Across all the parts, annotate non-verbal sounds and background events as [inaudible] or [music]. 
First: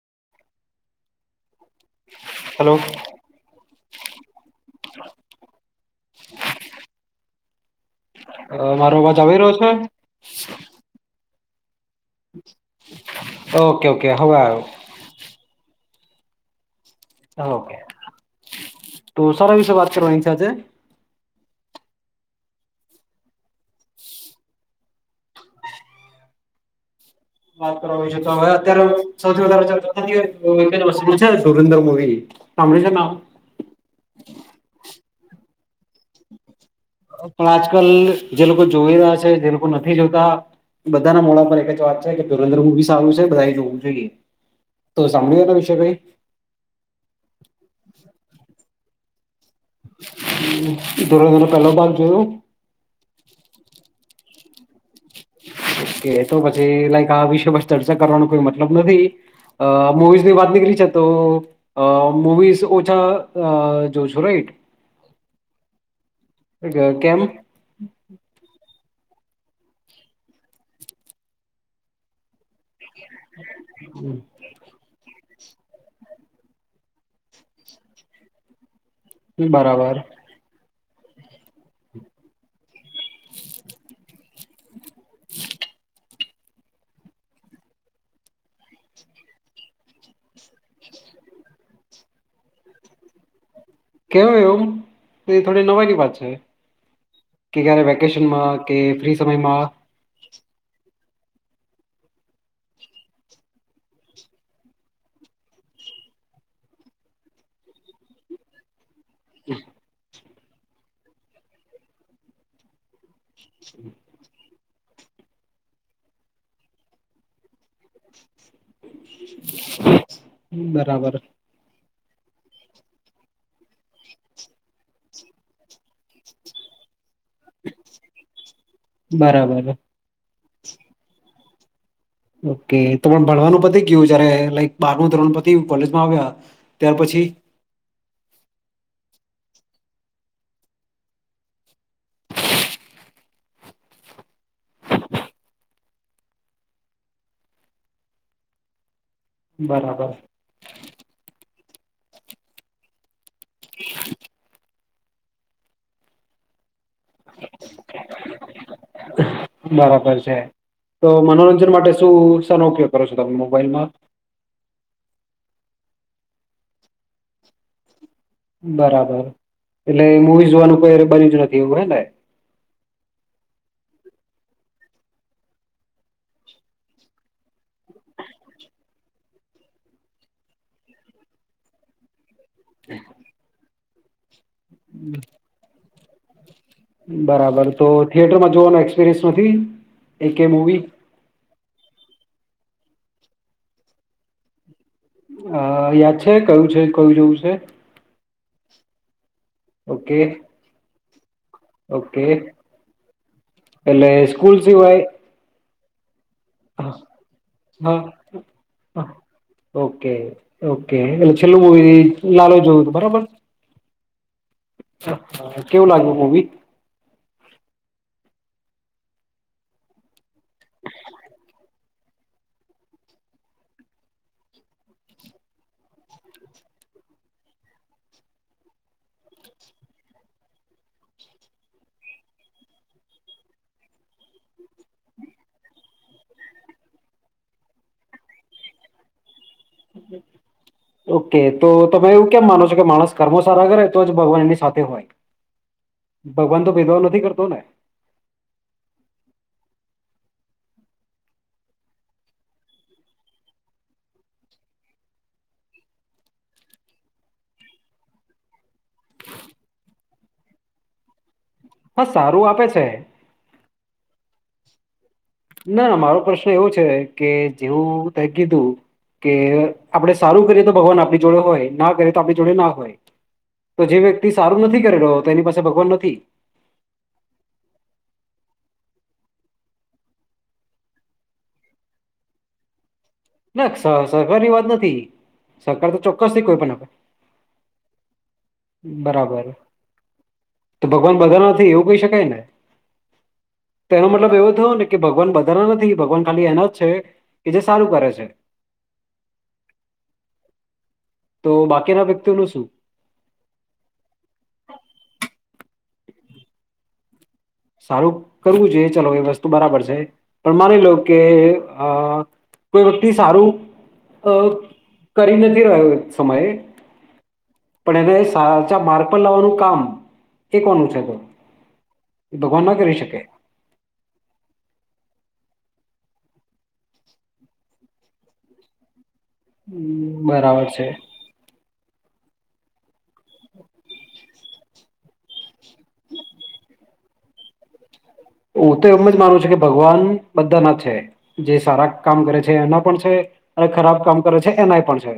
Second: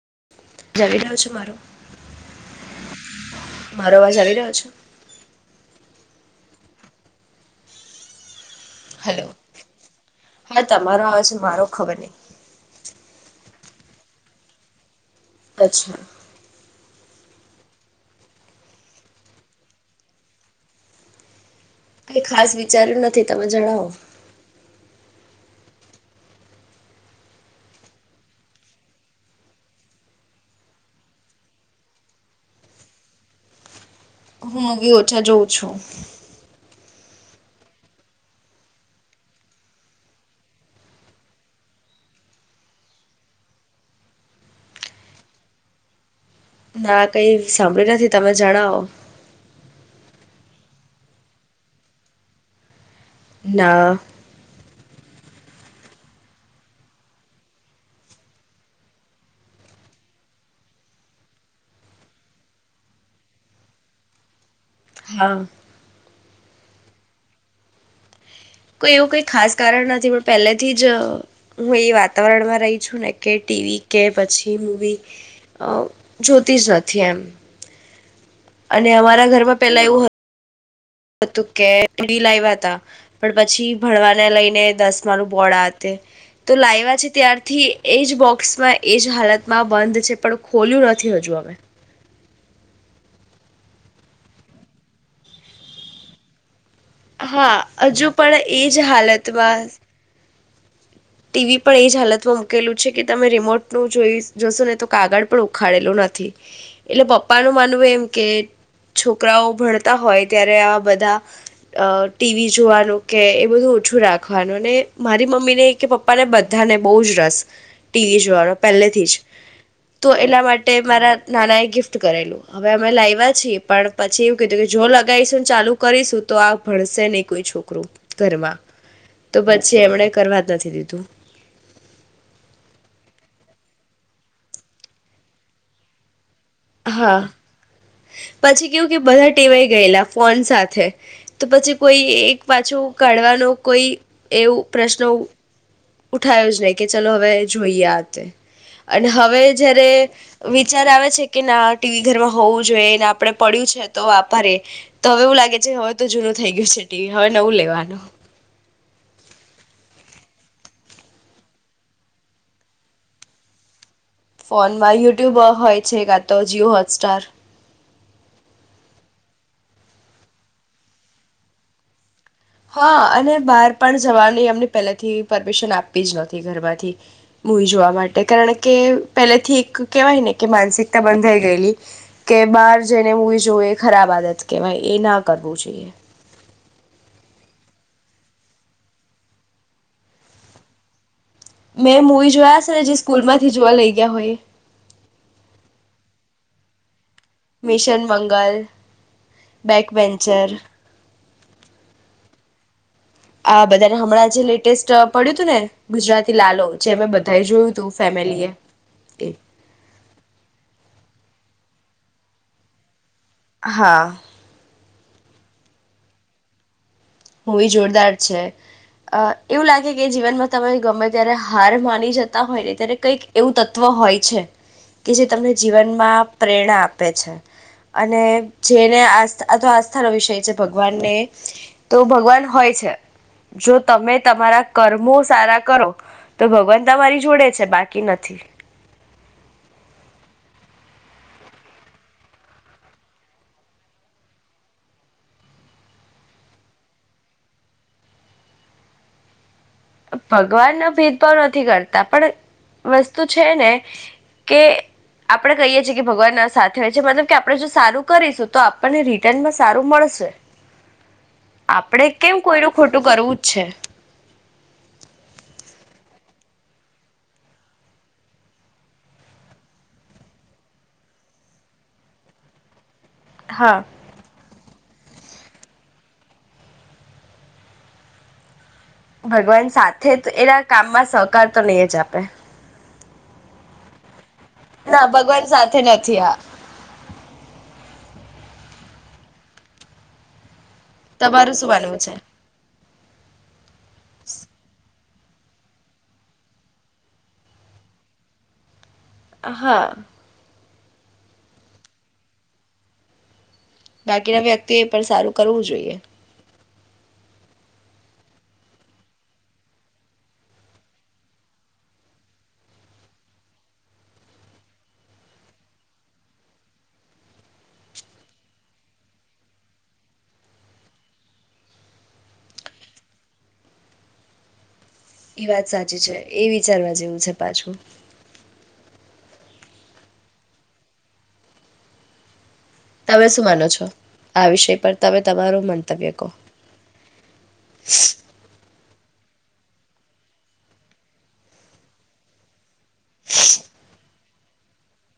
[unintelligible] રહ્યો છો. હલો. મારો અવાજ આવી રહ્યો છે? અ મારો અવાજ હલો આવી રહ્યો છે? હા તમારો આવે છે મારો ખબર નહી. ઓકે ઓકે હ અચ્છા. ઓકે તો સરારા વિશે વાત કરવાની છે આજે. કઈ ખાસ વિચાર્યું નથી. તમે જણાવો? વાત કરવા છે, તો હવે અત્યારે સૌથી વધારે સુરદર મવી સાંભળ્યું છે. હું હવે ઓછા જોઉં છું. પણ આજકાલ જે લોકો જોઈ રહ્યા છે જે લોકો નથી જોતા બધાના મોડા પર એક જ વાત છે કે ધરેન્દ્ર મુું બીસ આવ્યું છે બધા જોવું જોઈએ તો સાંભળ્યું તો વિશે કઈ. ના કઈ સાંભળ્યું નથી તમે જણાવો. થોડો ઘણો પેલો ભાગ જોયો? ના. ઓકે તો પછી લાઈક આ વિષય પર ચર્ચા કરવાનો કોઈ મતલબ નથી અ મુવીઝની વાત નીકળી છે તો મુવીઝ ઓછા જોઓ છો રાઈટ? હા. એટલે કેમ? [inaudible] કોઇ એવું કઈ ખાસ કારણ નથી પણ પહેલેથી જ હું એ વાતાવરણમાં. રહી છું ને કે ટીવી કે પછી મૂવી. અ જોતી જ નથી એમ. અને અમારા ઘરમાં પેલા બરાબર એવું હતું. અતું કે ટીવી લાઈવા તા પણ પછી ભણવાને લઈને કે દસમાનું બોર્ડ આતે તો લાઇવા છે ત્યારથી એજ બોક્સમાં એજ હાલતમાં બંધ છે પણ ખોલ્યું નથી હજુ અમે કેમ એવુ તે થોડી નવાઈ ની વાત છે. કે હા ક્યારે અજુ પણ વેકેશનમાં કે એજ ફ્રી સમયમાં હાલતમાં ટીવી પણ એજ હાલતમાં મુકેલું છે કે તમે રિમોટનું જો જોશો ને તો કાગળ પણ ઉખાડેલું નથી એટલે પપ્પાનું માનવું એમ કે છોકરાઓ ભણતા હોય ત્યારે આવા બધા અહ ટી વી જોવાનું કે એ બધું ઓછું રાખવાનું અને મારી મમ્મી ને કે પપ્પા ને બધાને બહુ જ રસ, ટી વી જોવાનો પહેલેથી જ, તો એના માટે મારા બરાબર નાના એ ગિફ્ટ ટ કરેલું હવે અમે લાવ્યા છીએ પણ પછી એવું કીધું કે જો લગાઈશુંને ચાલુ કરીશું તો આ ભણશે નહી. કોઈ છોકરું ઘરમાં, તો બરાબર પછી એમને કરવા નથી દીધું. ઓકે. તો પણ ભણવાનું પતિ ગયું જયારે લાઈક બાર મું ધોરણ પત્યું કોલેજમાં આવ્યા ત્યાર હા પછી પછી કેવું કે બધા ટેવાઈ ગયેલા ફોન સાથે, તો પછી કોઈ એક પાછું કાઢવાનો કોઈ એવું પ્રશ્ન ઉઠાયો જ નહી કે ચલો હવે જોઈએ આ તે અને હવે જ્યારે બરાબર વિચાર આવે છે કે ના ટી વી ઘરમાં હોઉ જ જોઈએને, આપડે પડ્યું છે તો વાપરીએ, તો હવે એવું લાગે છે હવે તો જૂનું થઈ ગયું છે ટી વી હવે નવું લેવાનું. બરાબર છે. તો મનોરંજન માટે શું શેનો ઉપયોગ કરો છો તમે મોબાઈલમાં? ફોનમાં યુટ્યુબ હોય છે, કા તો જીઓ હોટસ્ટાર. બરાબર. એટલે મૂવી જોવાનું કોઈ [unintelligible] જ નથી એવું બને ને? હા અને બહાર પણ જવાની અમને પહેલેથી પરમિશન આપી જ નથી ઘરમાંથી મૂવી જોવા માટે, કારણ કે પહેલેથી એક કેહેવાય ને કે માનસિકતા બંધાઈ ગયેલી કે બહાર જઈને મૂવી જોવે ખરાબ આદત કેવાય એ ના કરવું જોઈએ. બરાબર. તો થિયેટરમાં જોવાનો એક્સપિરિયન્સ નથી, એકેય મૂવી? મેં મૂવી જોયા છે ને જે સ્કૂલ માંથી જોવા લઈ ગયા હોય. અહ યાદ છે કયું છે? કયું જોવું છે mission Mangal back okay venture okay. આ બધા એટલે હમણાં જે લેટેસ્ટ પડ્યું તું ને ગુજરાત હા, હા, હા, એ ઓકે-ઓકે. છેલ્લું મૂવી લાલો જોયું તું બરાબર? હા. હા, કેવું લાગ્યું મુવી? મુવી જોરદાર છે. અહ એવું લાગે કે જીવનમાં તમારી ગમે ત્યારે હાર માન ની જતા હોયને ત્યારે કઈક એવું તત્વ હોય છે કે જે તમને જીવનમાં પ્રેરણા આપે છે, અને જેને આસ્થા આ તો આસ્થાનો વિષય છે ભગવાનને તો ભગવાન હોય છે, જો તમે તમારા કર્મો સારા કરો તો ભગવાન તમારી જોડે છે, બાકી નથી. ઓકે. તો તમે એવું કેમ માનો છો કે માણસ કર્મો સારા કરે તો જ ભગવાન એની સાથે હોય. ભગવાન તો ભેદભાવ નથી કરતો ને. ભગવાનના ભેદભાવ નથી કરતા પણ વસ્તુ છે ને કે આપણે કહીએ છી કે ભગવાનના સાથે હોય છે મતલબ કે આપણે જો સારું કરીશું તો આપણને રિટર્નમાં સારું મળશે. હા આપણે કેમ સારું આપે કોઈનું છે ખોટું કરવું જ છે. ના મારો પ્રશ્ન એવો છે કે જેવું તે કીધું કે આપડે સારું કરીએ તો ભગવાન આપણી જોડે હોય, ના કરીએ તો આપણી જોડે ના હોય. હા તો જે વ્યક્તિ સારું નથી કર રહ્યો તો એની પાસે ભગવાન નથી. ભગવાન સાથે જ એના કામમાં સહકાર તો નહીં જ આપે. ના સહ સહકારની વાત નથી, ના ભગવાન સાથે સહકાર તો નથી આ ચોક્કસથી કોઈ પણ આપે. બરાબર. તો ભગવાન બધા તમારું શું નથી એવું માનવું કહી છે શકાય ને? તેનો મતલબ એવો થયો ને કે ભગવાન બધાના નથી, ભગવાન ખાલી એના જ છે કે જે સારું કરે છે. હે. હા. તો બાકીના વ્યક્તિનું શું? બાકીના વ્યક્તિ એ પણ સારું કરવું જોઈએ. સારું કરવું જોઈએ ચલો એ વસ્તુ બરાબર છે, પણ માની લો કે અહ કોઈ વ્યક્તિ સારું અહ કરી નથી રહ્યો એક સમયે પણ એને સાચા માર્ગ પર લાવવાનું કામ એ કોનું છે? તો ભગવાન ના કરી શકે? ઈ વાત સાચી છે. એ વિચારવા જેવું છે પાછું. હમ્મ, બરાબર છે. તમે શું માનો છો આ વિષય પર? તમે તમારું મંતવ્ય કહો. હું તો એમ જ માનું છું કે ભગવાન બધા ના છે જે સારા કામ કરે છે એના છે અને ખરાબ કામ પ કરે છે એનાય પણ છે.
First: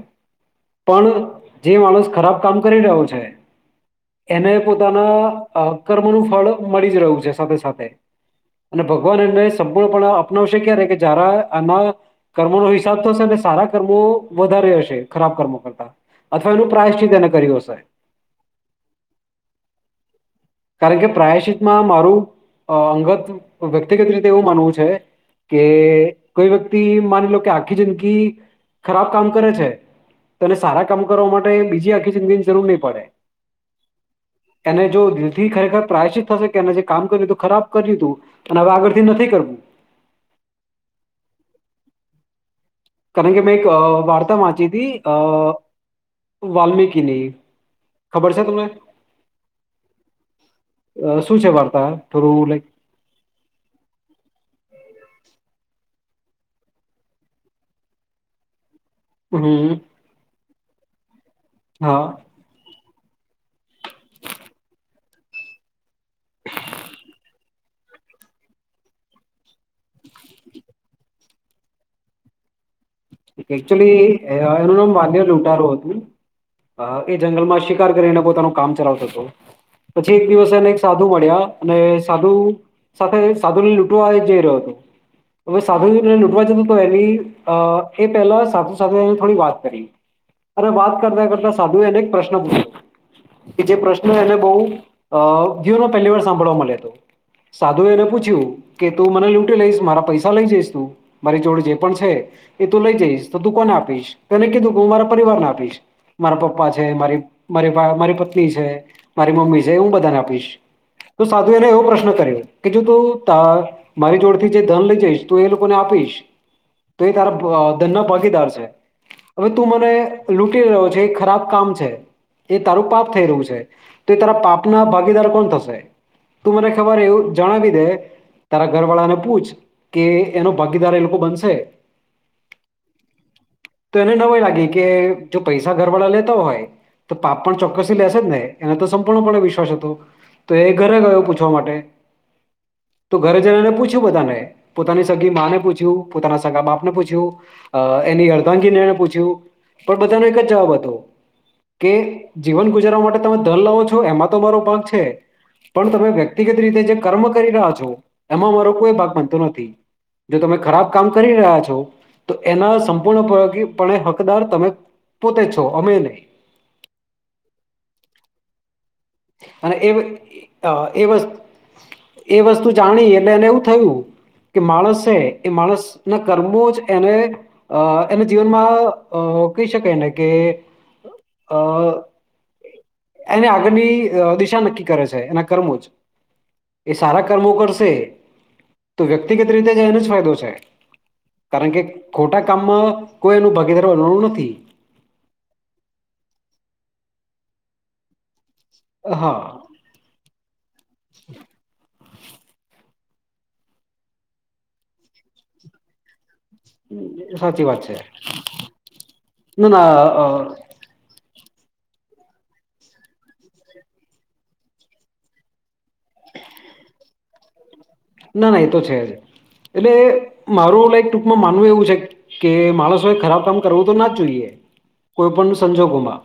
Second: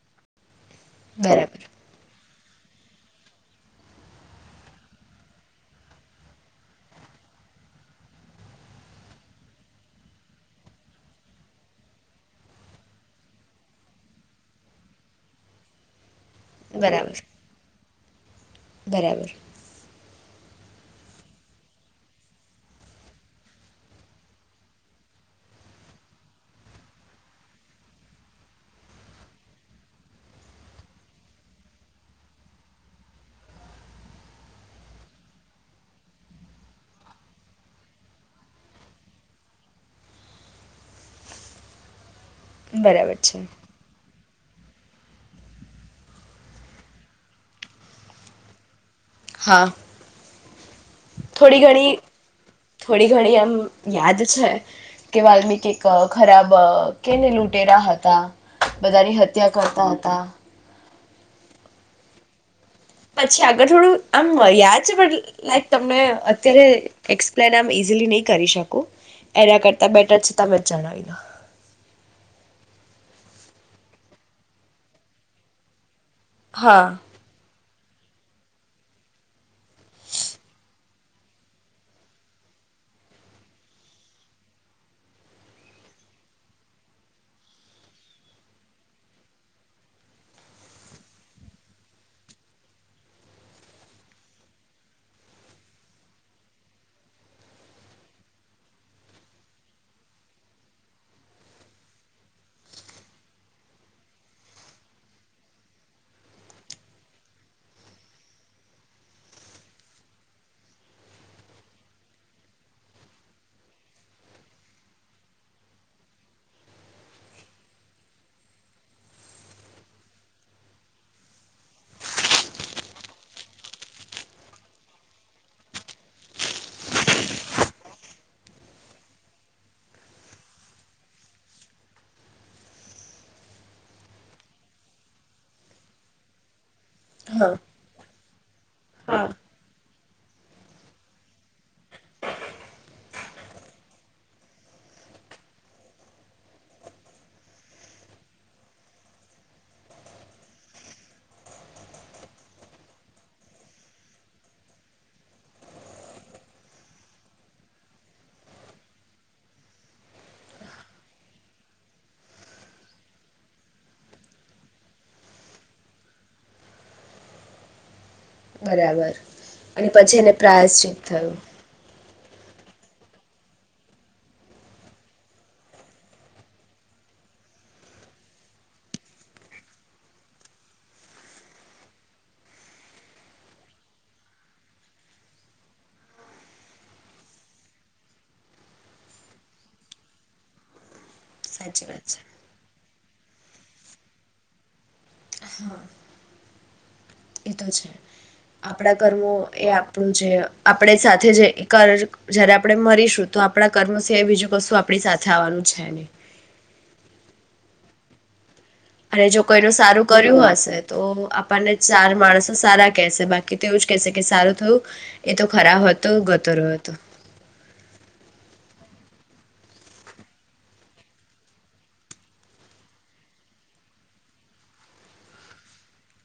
પણ બરાબર જે માણસ ખરાબ કામ કરી રહ્યો છે એને પોતાના કર્મ નું ફળ મળી જ રહ્યું છે સાથે સાથે. અને ભગવાન એને સંપૂર્ણપણે અપનાવશે ક્યારે કે જાર આના કર્મોનો હિસાબ તો હશે અને સારા કર્મો વધારે હશે ખરાબ કર્મો કરતા. અથવા એનું પ્રાશ્ચિત બરાબર એને કર્યું હશે. બરાબર. કારણ કે પ્રાયશિતમાં મારું અ અંગત વ્યક્તિગત રીતે એવું માનવું છે કે કોઈ વ્યક્તિ માની લો કે આખી જિંદગી ખરાબ કામ કરે છે તોને સારા કામ કરવા માટે બીજી આખી જિંદગીની જરૂર નહીં પડે એને જો દિ લ થી ખરેખર પ્રાયશિત થશે કે એ જે કામ કર્યું હતું ખરાબ કર્યું હતું પણ હવે આગળથી નથી કરવું. બરાબર કારણ છે કે મેં એક વાર વાંચી હતી વાલ્મીકીની, ખબર છે તમને? હા અ શું છે થોડી વાર્તા ઘણી થોડું લાઈક થોડી ઘણી એમ યાદ છે કે વાલ્મી ખરાબ કેને લૂંટેરા હતા. બધારી હત્યા હમ કરતા હતા. હા. પછી આગળ થોડું આમ યાદ છે પણ લાઈક મેં અત્યારે પ્લેન આમ ઈઝીલી નહી કરી શકું એના કરતાં બેટર છે તમે જ જણાવી લો. એકચુલી એનું નામ માન્યર લૂંટારો હતું. હા એ જંગલમાં શીખ કરીને પોતાનું કામ ચલાવતો હતો પછી એક દિવસ એને એક સાધુ મળ્યા અને સાધુ સાથે સાધુને લૂટવા જઈ રહ્યો હતો હવે સાધુને લૂટવા જતો તો એની અ એ પહેલા સાધુ સાથે એને થોડી વાત કરી અને વાત કરતા કરતા સાધુ એને એક પ્રશ્ન પૂછ્યો કે જે પ્રશ્ન એને બવ અ ધીનો પહેલી વાર સાંભળવા મળ્યો હતો. સાધુ એ એને પૂછ્યું કે તું મને લૂંટી લઈશ મારા પૈસા લઈ જઈશ તું મારી જોડ જે પણ છે એ લઈ જઈશ તો તું કોને આપીશ તો એને કીધું કે હું મારા પરિવારને આપીશ. મારા પપ્પા છે, મા મારી મારી પત્ની છે, મારી મમ્મી છે હું બધાને આપીશ. તો સાધુ એને એવો પ્રશ્ન કર્યો કે જો તું મારી જોડથી જે ધન લઈ જઈશ તો એ લોકોને આપીશ તો આ અ ધનનો પોફીટ આવશે. હવે તું મને લૂટી રહ્યો છે એ ખરાબ કામ છે એ તારું પાપ થઈ રહ્યું છે. તો એ તારા પાપ ના ભાગીદાર કોણ થશે? તું મને ખબર એવું જણાવી દે તારા ઘરવાળાને પૂછ કે એનો ભાગીદાર એ લોકો બનશે તો એને નવાય લાગે કે જો પૈસા ઘરવાળા લેતા હોય તો પાપ હા પણ ચોક્કસી લશે જ ને. એનો તો હા સંપૂર્ણપણે વિશ્વાસ હતો. તો એ ઘરે ગયો પૂછવા માટે. તો ઘરે જનાને પૂછ્યું બધાને પોતાની સગી માંને પૂછ્યું પોતાના સગા બાપ ને પૂછ્યું, એની અર્ધાંગી પૂછ્યું. પણ બધાનો એક જ જવાબ હતો કે જીવન ગુજારવા માટે તમે ધન લાવો છો એમાં તો મારો ભાગ છે. પણ તમે વ્યક્તિગત રીતે જે કર્મ કરી રહ્યા છો એમાં મારો કોઈ ભાગ બનતો નથી જો તમે ખરાબ કામ કરી રહ્યા છ છે તો એના સંપૂર્ણપને હકદાર તમે પોતે છો અમે નહી. બરાબર. અને પછી એને પ્રાયશચિત એ વસ્તુ થયું. એ વસ્તુ જાણી એટલે એને એવું થયું કે માણસ છે એ માણસ ના કર્મો જ એને અ એને જીવનમાં કહી શકાયને કે અ એને આગળની દિશા નક્કી કરે છે એના કર્મો જ. એ સારા કર્મો કરશે તો વ્યક્તિગત રીતે જ એનો જ ફાયદો છે. કારણ કે સાચી વાત છે ખોટા કામમાં કોઈ એનું ભાગીદારનું નથી. એ તો છે. આપણા કર્મો હા એ આપણું જે આપણે સાથે જે કર જયારે આપણે મરીશું. આપણા કર્મ છે બીજું વસ્તુ આપણી સાથે આવવાનું છે ન. સાચી વાત છે. અને જો ના કોઈનું સારું ના કર્યું હશે તો. ને ચાર માણસો સારા કેહેશે બાકી તો એવું જ કેહેશે કે સારું થયું એ તો ખરા હતો ગતોર હતો. ના ના એ તો છે જ એટલે મારું લક ટૂંકમાં માનવું એવું છે કે માણસોએ ખરાબ કામ કરવું તો ના જ જોઈએ કોઈ પણ સંજોગોમાં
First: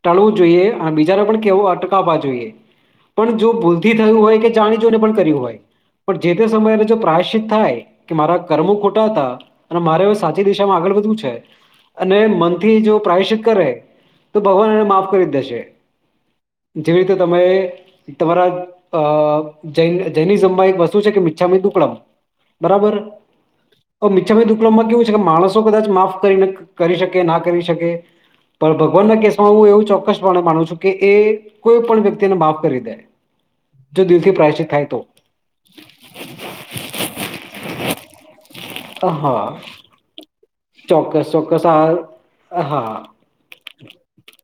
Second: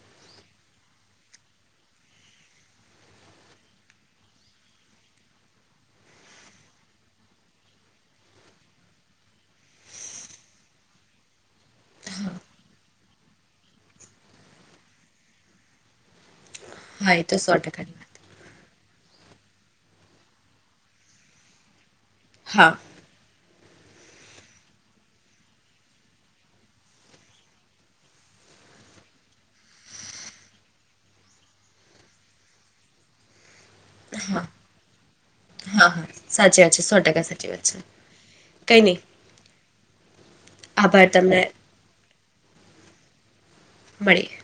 ટાળવું જોઈએ અને બીજાને પણ કેવું અટકાવવા જોઈએ પણ જો ભૂલથી થયું હોય કે જાણીજોને પણ કર્યું હોય. પણ જે તે સમયે એને જો પ્રાયશ્િત થાય કે મારા કર્મો ખોટા હતા અને મારે હ સાચી દિશામાં આગળ વધવું છે અને મનથી જો પ્રાયશ્ચિત કરે તો ભગવાન એને માફ કરી દેશે. જેવી રીતે હા એ તો તમે સો ટકાની વાત તમારા. અ જૈ જૈની જંબ એક વસ્તુ શું છે કે મિચ્છામી દુક્કડમ હા બરાબર. મિછામી દુકક્ડમમાં કેવું છે કે માણસો કદાચ માફ કરી કરી શકે ના કરી શકે પણ ભગવાનના કેસમાં હું એવું ચોક્કસપણે માનું છું કે એ કોઈ પણ વ્યક્તિને માફ કરી દે જો દિલથી પ્રાયશિત થાય તો. સાચી વાત છે સો ટકા સાચી વાત છે કઈ નહી હા આભાર ચોક્કસ તમને ચોક્કસ આ હા મળીએ